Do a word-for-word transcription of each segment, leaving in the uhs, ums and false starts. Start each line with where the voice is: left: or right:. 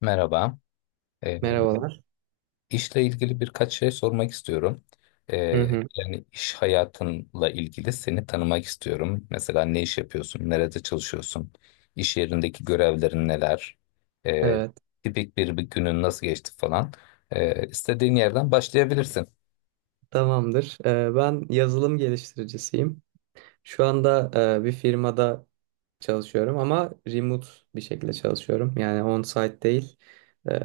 left: Merhaba. Ee,
right: Merhabalar.
left: işle ilgili birkaç şey sormak istiyorum. Ee,
right: Hı hı,
left: Yani iş hayatınla ilgili seni tanımak istiyorum. Mesela ne iş yapıyorsun, nerede çalışıyorsun, iş yerindeki görevlerin neler, ee,
right: evet,
left: tipik bir, bir günün nasıl geçti falan. Ee, istediğin yerden başlayabilirsin.
right: tamamdır. Ee, ben yazılım geliştiricisiyim. Şu anda e, bir firmada çalışıyorum ama remote bir şekilde çalışıyorum. Yani on-site değil.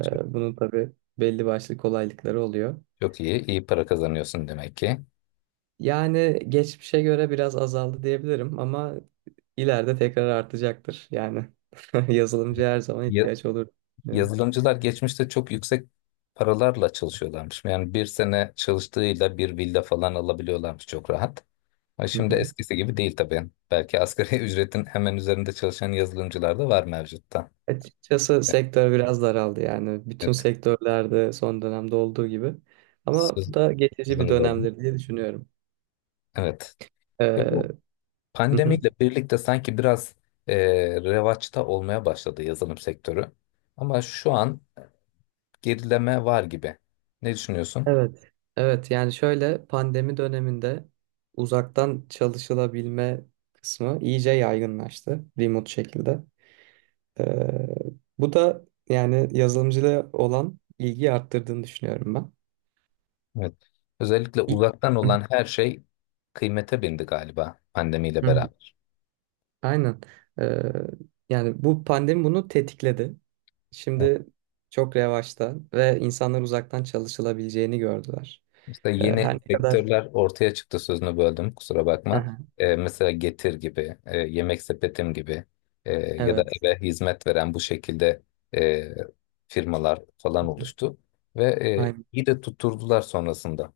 left: Çok
right: Bunun tabii belli başlı kolaylıkları oluyor.
left: çok iyi, iyi para kazanıyorsun demek ki.
right: Yani geçmişe göre biraz azaldı diyebilirim ama ileride tekrar artacaktır. Yani yazılımcı her zaman
left: Ya-
right: ihtiyaç olur. Düşünüyorum.
left: Yazılımcılar geçmişte çok yüksek paralarla çalışıyorlarmış. Yani bir sene çalıştığıyla bir villa falan alabiliyorlarmış çok rahat. Ha, şimdi eskisi gibi değil tabii. Belki asgari ücretin hemen üzerinde çalışan yazılımcılar da var mevcutta.
right: Açıkçası sektör biraz daraldı yani. Bütün
left: Evet.
right: sektörlerde son dönemde olduğu gibi. Ama
left: Söz,
right: bu da geçici bir
left: Sözünü böldüm.
right: dönemdir diye düşünüyorum.
left: Evet. Ya bu
right: Ee, hı hı.
left: pandemiyle birlikte sanki biraz e, revaçta olmaya başladı yazılım sektörü. Ama şu an gerileme var gibi. Ne düşünüyorsun?
right: Evet. Evet yani şöyle pandemi döneminde uzaktan çalışılabilme kısmı iyice yaygınlaştı remote şekilde. Ee, Bu da yani yazılımcılığa olan ilgiyi arttırdığını düşünüyorum ben.
left: Evet. Özellikle
right: İ-
left: uzaktan olan her şey kıymete bindi galiba pandemiyle
right: Hı hı.
left: beraber.
right: Aynen. Ee, Yani bu pandemi bunu tetikledi. Şimdi çok revaçta ve insanlar uzaktan çalışılabileceğini gördüler.
left: Mesela
right: Ee, Her
left: yeni
right: ne kadar.
left: sektörler ortaya çıktı, sözünü böldüm, kusura
right: Hı
left: bakma.
right: hı.
left: Ee, mesela Getir gibi, e, Yemek Sepetim gibi, e, ya da
right: Evet,
left: eve hizmet veren bu şekilde e, firmalar falan oluştu. Ve e,
right: aynen,
left: iyi de tutturdular sonrasında.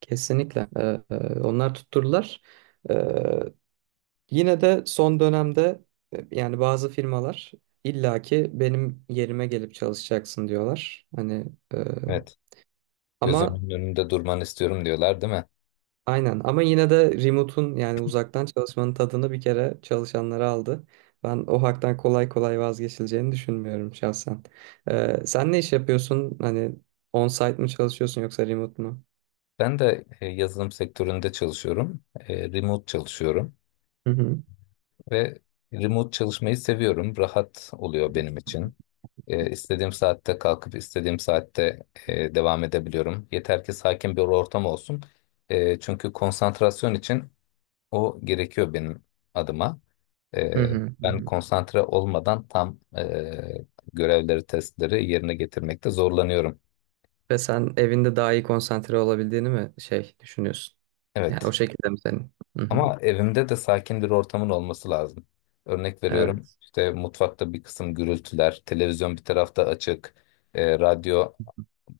right: kesinlikle. Ee, e, onlar tutturdular. Ee, Yine de son dönemde e, yani bazı firmalar illaki benim yerime gelip çalışacaksın diyorlar. Hani e,
left: Evet,
right: ama
left: gözümün önünde durmanı istiyorum diyorlar değil mi?
right: aynen, ama yine de remote'un yani uzaktan çalışmanın tadını bir kere çalışanlara aldı. Ben o haktan kolay kolay vazgeçileceğini düşünmüyorum şahsen. Ee, sen ne iş yapıyorsun? Hani on-site mi çalışıyorsun yoksa remote mu?
left: Ben de e, yazılım sektöründe çalışıyorum. E, remote çalışıyorum.
right: Hı hı.
left: Ve remote çalışmayı seviyorum. Rahat oluyor benim için. Ee, istediğim saatte kalkıp istediğim saatte e, devam edebiliyorum. Yeter ki sakin bir ortam olsun. Ee, çünkü konsantrasyon için o gerekiyor benim adıma.
right: Hı
left: Ee,
right: hı. Hı
left: Ben
right: hı.
left: konsantre olmadan tam e, görevleri, testleri yerine getirmekte zorlanıyorum.
right: Ve sen evinde daha iyi konsantre olabildiğini mi şey düşünüyorsun? Yani
left: Evet.
right: o şekilde mi senin? Hı hı.
left: Ama evimde de sakin bir ortamın olması lazım. Örnek veriyorum,
right: Evet.
left: işte mutfakta bir kısım gürültüler, televizyon bir tarafta açık, e, radyo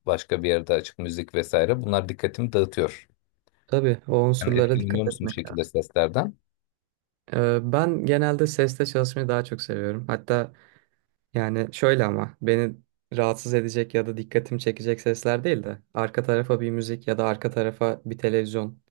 left: başka bir yerde açık, müzik vesaire. Bunlar dikkatimi dağıtıyor.
right: Tabii o
left: Yani
right: unsurlara
left: etkileniyor
right: dikkat
left: musun bu
right: etmek
left: şekilde
right: lazım.
left: seslerden?
right: Ee, ben genelde seste çalışmayı daha çok seviyorum. Hatta yani şöyle, ama beni rahatsız edecek ya da dikkatimi çekecek sesler değil de arka tarafa bir müzik ya da arka tarafa bir televizyon.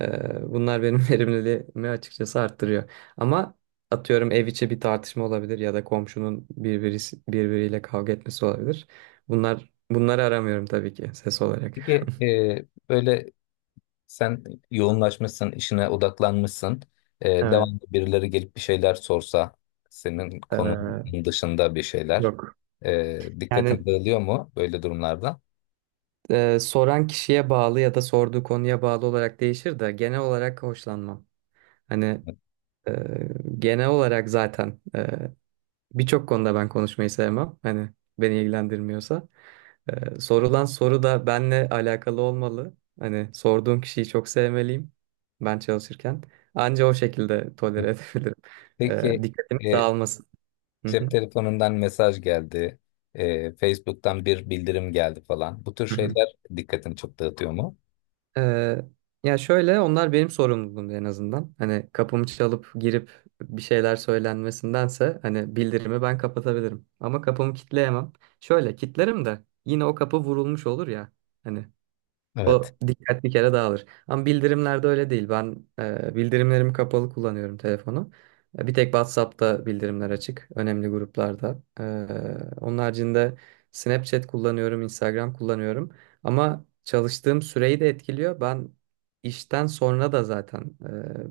right: Ee, bunlar benim verimliliğimi açıkçası arttırıyor. Ama atıyorum ev içi bir tartışma olabilir ya da komşunun birbirisi, birbiriyle kavga etmesi olabilir. Bunlar, bunları aramıyorum tabii ki ses olarak.
left: Peki e, böyle sen yoğunlaşmışsın, işine odaklanmışsın. E,
right: Evet.
left: devamlı birileri gelip bir şeyler sorsa, senin konunun
right: ee,
left: dışında bir şeyler.
right: Yok.
left: E,
right: Yani
left: dikkatin dağılıyor mu böyle durumlarda?
right: e, soran kişiye bağlı ya da sorduğu konuya bağlı olarak değişir de genel olarak hoşlanmam. Hani. Ee, Genel olarak zaten e, birçok konuda ben konuşmayı sevmem. Hani beni ilgilendirmiyorsa. Ee, sorulan soru da benle alakalı olmalı. Hani sorduğum kişiyi çok sevmeliyim ben çalışırken. Anca o şekilde tolere edebilirim. Ee,
left: Peki.
right: dikkatimi
left: E,
right: dağılmasın. Hı
left: Cep
right: hı.
left: telefonundan mesaj geldi. e, Facebook'tan bir bildirim geldi falan. Bu tür
right: Hı hı.
left: şeyler dikkatini çok dağıtıyor mu?
right: Ee, Ya şöyle, onlar benim sorumluluğumdu en azından. Hani kapımı çalıp girip bir şeyler söylenmesindense hani bildirimi ben kapatabilirim. Ama kapımı kitleyemem. Şöyle kitlerim de yine o kapı vurulmuş olur ya. Hani
left: Evet.
right: o dikkat bir kere dağılır. Ama bildirimlerde öyle değil. Ben e, bildirimlerimi kapalı kullanıyorum telefonu. E, Bir tek WhatsApp'ta bildirimler açık. Önemli gruplarda. E, onun haricinde Snapchat kullanıyorum, Instagram kullanıyorum. Ama çalıştığım süreyi de etkiliyor. Ben işten sonra da zaten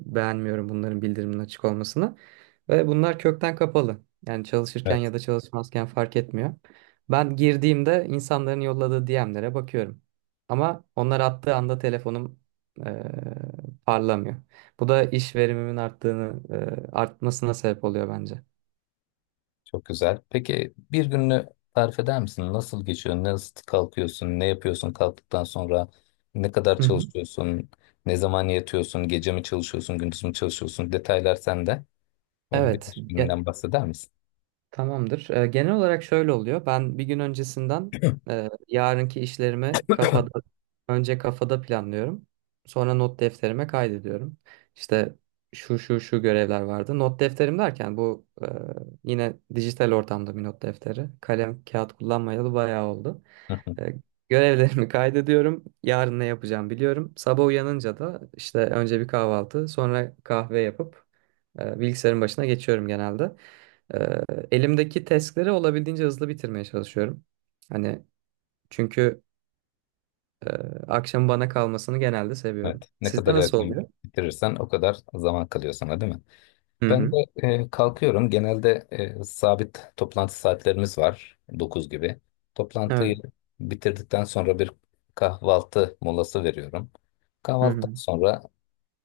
right: e, beğenmiyorum bunların bildiriminin açık olmasını. Ve bunlar kökten kapalı. Yani çalışırken
left: Evet.
right: ya da çalışmazken fark etmiyor. Ben girdiğimde insanların yolladığı d m'lere bakıyorum. Ama onlar attığı anda telefonum eee, parlamıyor. Bu da iş verimimin arttığını, eee, artmasına sebep oluyor bence.
left: Çok güzel. Peki bir gününü tarif eder misin? Nasıl geçiyor? Nasıl kalkıyorsun? Ne yapıyorsun kalktıktan sonra? Ne kadar
right: Hı hı.
left: çalışıyorsun? Ne zaman yatıyorsun? Gece mi çalışıyorsun? Gündüz mü çalışıyorsun? Detaylar sende. Böyle bir
right: Evet.
left: iş
right: Ge-
left: gününden bahseder misin?
right: Tamamdır. Ee, genel olarak şöyle oluyor. Ben bir gün öncesinden e, yarınki işlerimi kafada önce kafada planlıyorum. Sonra not defterime kaydediyorum. İşte şu şu şu görevler vardı. Not defterim derken bu e, yine dijital ortamda bir not defteri. Kalem kağıt kullanmayalı bayağı oldu. E, Görevlerimi kaydediyorum. Yarın ne yapacağım biliyorum. Sabah uyanınca da işte önce bir kahvaltı, sonra kahve yapıp e, bilgisayarın başına geçiyorum genelde. Ee, Elimdeki testleri olabildiğince hızlı bitirmeye çalışıyorum. Hani çünkü e, akşam bana kalmasını genelde seviyorum.
left: Evet. Ne
right: Sizde
left: kadar
right: nasıl
left: erken
right: oluyor?
left: bitirirsen o kadar zaman kalıyor sana, değil mi?
right: Hı
left: Ben de
right: hı.
left: e, kalkıyorum. Genelde e, sabit toplantı saatlerimiz var, dokuz gibi. Toplantıyı
right: Evet.
left: bitirdikten sonra bir kahvaltı molası veriyorum.
right: Hı
left: Kahvaltıdan
right: hı.
left: sonra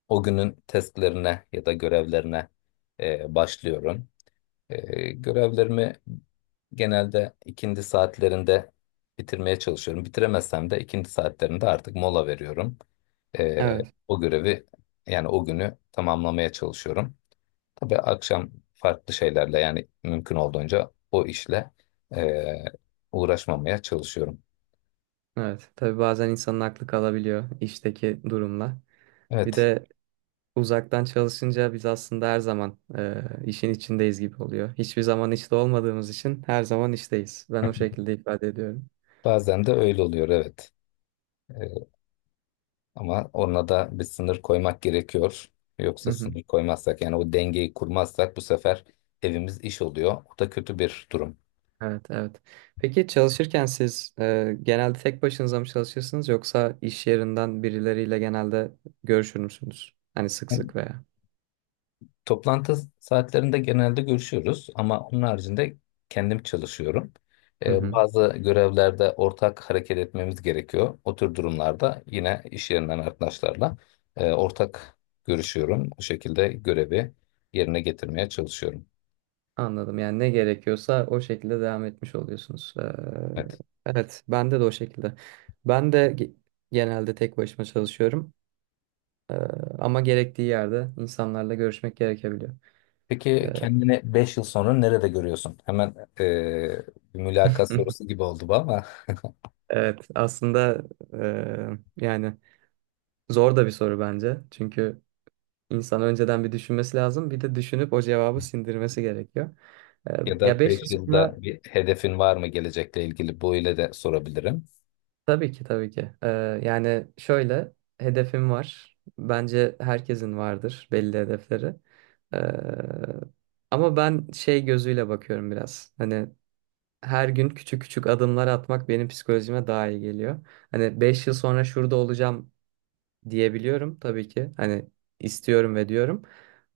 left: o günün testlerine ya da görevlerine e, başlıyorum. E, görevlerimi genelde ikindi saatlerinde bitirmeye çalışıyorum. Bitiremezsem de ikindi saatlerinde artık mola veriyorum. E,
right: Evet.
left: O görevi, yani o günü tamamlamaya çalışıyorum. Tabii akşam farklı şeylerle, yani mümkün olduğunca o işle eee, uğraşmamaya çalışıyorum.
right: Evet. Tabii bazen insanın aklı kalabiliyor işteki durumla. Bir
left: Evet.
right: de uzaktan çalışınca biz aslında her zaman e, işin içindeyiz gibi oluyor. Hiçbir zaman işte olmadığımız için her zaman işteyiz. Ben o şekilde ifade ediyorum.
left: Bazen de öyle oluyor, evet. Eee, Ama ona da bir sınır koymak gerekiyor.
right: Hı
left: Yoksa
right: hı.
left: sınır koymazsak, yani o dengeyi kurmazsak, bu sefer evimiz iş oluyor. O da kötü bir durum.
right: Evet, evet. Peki çalışırken siz e, genelde tek başınıza mı çalışırsınız yoksa iş yerinden birileriyle genelde görüşür müsünüz? Hani sık sık veya.
left: Toplantı saatlerinde genelde görüşüyoruz ama onun haricinde kendim çalışıyorum.
right: Hı
left: Ee,
right: hı.
left: bazı görevlerde ortak hareket etmemiz gerekiyor. O tür durumlarda yine iş yerinden arkadaşlarla e, ortak görüşüyorum. O şekilde görevi yerine getirmeye çalışıyorum.
right: Anladım. Yani ne gerekiyorsa o şekilde devam etmiş oluyorsunuz. Ee,
left: Evet.
right: evet, bende de o şekilde. Ben de ge- genelde tek başıma çalışıyorum. Ee, Ama gerektiği yerde insanlarla görüşmek gerekebiliyor.
left: Peki
right: Ee,
left: kendini beş yıl sonra nerede görüyorsun? Hemen e, bir mülakat sorusu gibi oldu bu ama
right: evet, aslında e, yani zor da bir soru bence. Çünkü İnsan önceden bir düşünmesi lazım. Bir de düşünüp o cevabı sindirmesi gerekiyor. Ee,
left: ya
right: Ya
left: da
right: beş yıl
left: beş
right: sonra
left: yılda bir hedefin var mı gelecekle ilgili? Bu ile de sorabilirim,
right: tabii ki, tabii ki. Ee, yani şöyle, hedefim var. Bence herkesin vardır belli hedefleri. Ee, Ama ben şey gözüyle bakıyorum biraz. Hani her gün küçük küçük adımlar atmak benim psikolojime daha iyi geliyor. Hani beş yıl sonra şurada olacağım diyebiliyorum tabii ki. Hani istiyorum ve diyorum.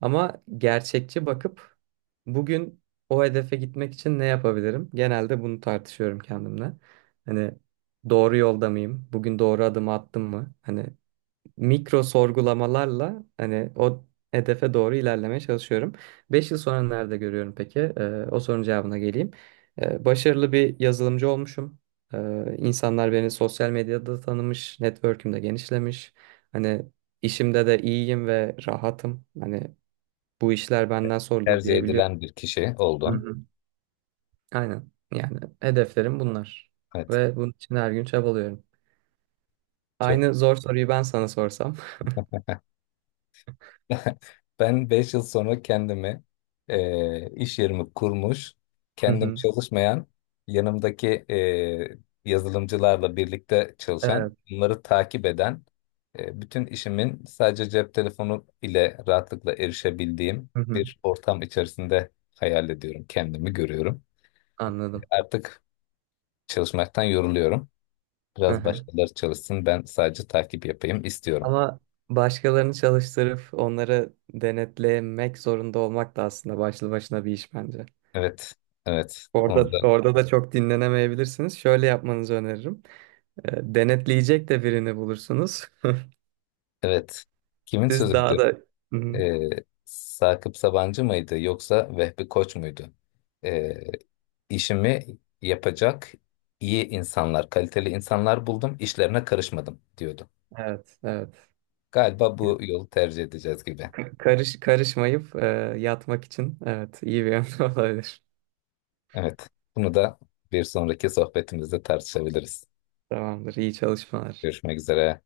right: Ama gerçekçi bakıp bugün o hedefe gitmek için ne yapabilirim? Genelde bunu tartışıyorum kendimle. Hani doğru yolda mıyım? Bugün doğru adımı attım mı? Hani mikro sorgulamalarla hani o hedefe doğru ilerlemeye çalışıyorum. Beş yıl sonra nerede görüyorum peki? Ee, o sorunun cevabına geleyim. Ee, başarılı bir yazılımcı olmuşum. Ee, insanlar beni sosyal medyada tanımış, network'üm de genişlemiş. Hani işimde de iyiyim ve rahatım. Hani bu işler benden sorulur
left: tercih
right: diyebiliyorum.
left: edilen bir kişi
right: Hı
left: oldun.
right: hı. Aynen. Yani hedeflerim bunlar.
left: Evet,
right: Ve bunun için her gün çabalıyorum.
left: çok.
right: Aynı zor soruyu ben sana sorsam.
left: Ben beş yıl sonra kendimi e, iş yerimi kurmuş,
right: Hı
left: kendim
right: hı.
left: çalışmayan, yanımdaki e, yazılımcılarla birlikte çalışan,
right: Evet.
left: bunları takip eden, e, bütün işimin sadece cep telefonu ile rahatlıkla erişebildiğim
right: Hı hı.
left: bir ortam içerisinde hayal ediyorum, kendimi görüyorum.
right: Anladım.
left: Artık çalışmaktan yoruluyorum.
right: Hı
left: Biraz
right: hı.
left: başkaları çalışsın, ben sadece takip yapayım istiyorum.
right: Ama başkalarını çalıştırıp onları denetlemek zorunda olmak da aslında başlı başına bir iş bence.
left: Evet, evet. Onu
right: Orada
left: da.
right: orada da çok dinlenemeyebilirsiniz. Şöyle yapmanızı öneririm. E, Denetleyecek de birini bulursunuz.
left: Evet. Kimin
right: Siz
left: sözüydü?
right: daha da. Hı hı.
left: Ee, Sakıp Sabancı mıydı yoksa Vehbi Koç muydu? Ee, işimi yapacak iyi insanlar, kaliteli insanlar buldum, işlerine karışmadım diyordu.
right: Evet, evet.
left: Galiba
right: Yani
left: bu yolu tercih edeceğiz gibi.
right: karış karışmayıp e, yatmak için, evet, iyi bir yöntem olabilir.
left: Evet. Bunu da bir sonraki sohbetimizde tartışabiliriz.
right: Tamamdır. İyi çalışmalar.
left: Görüşmek üzere.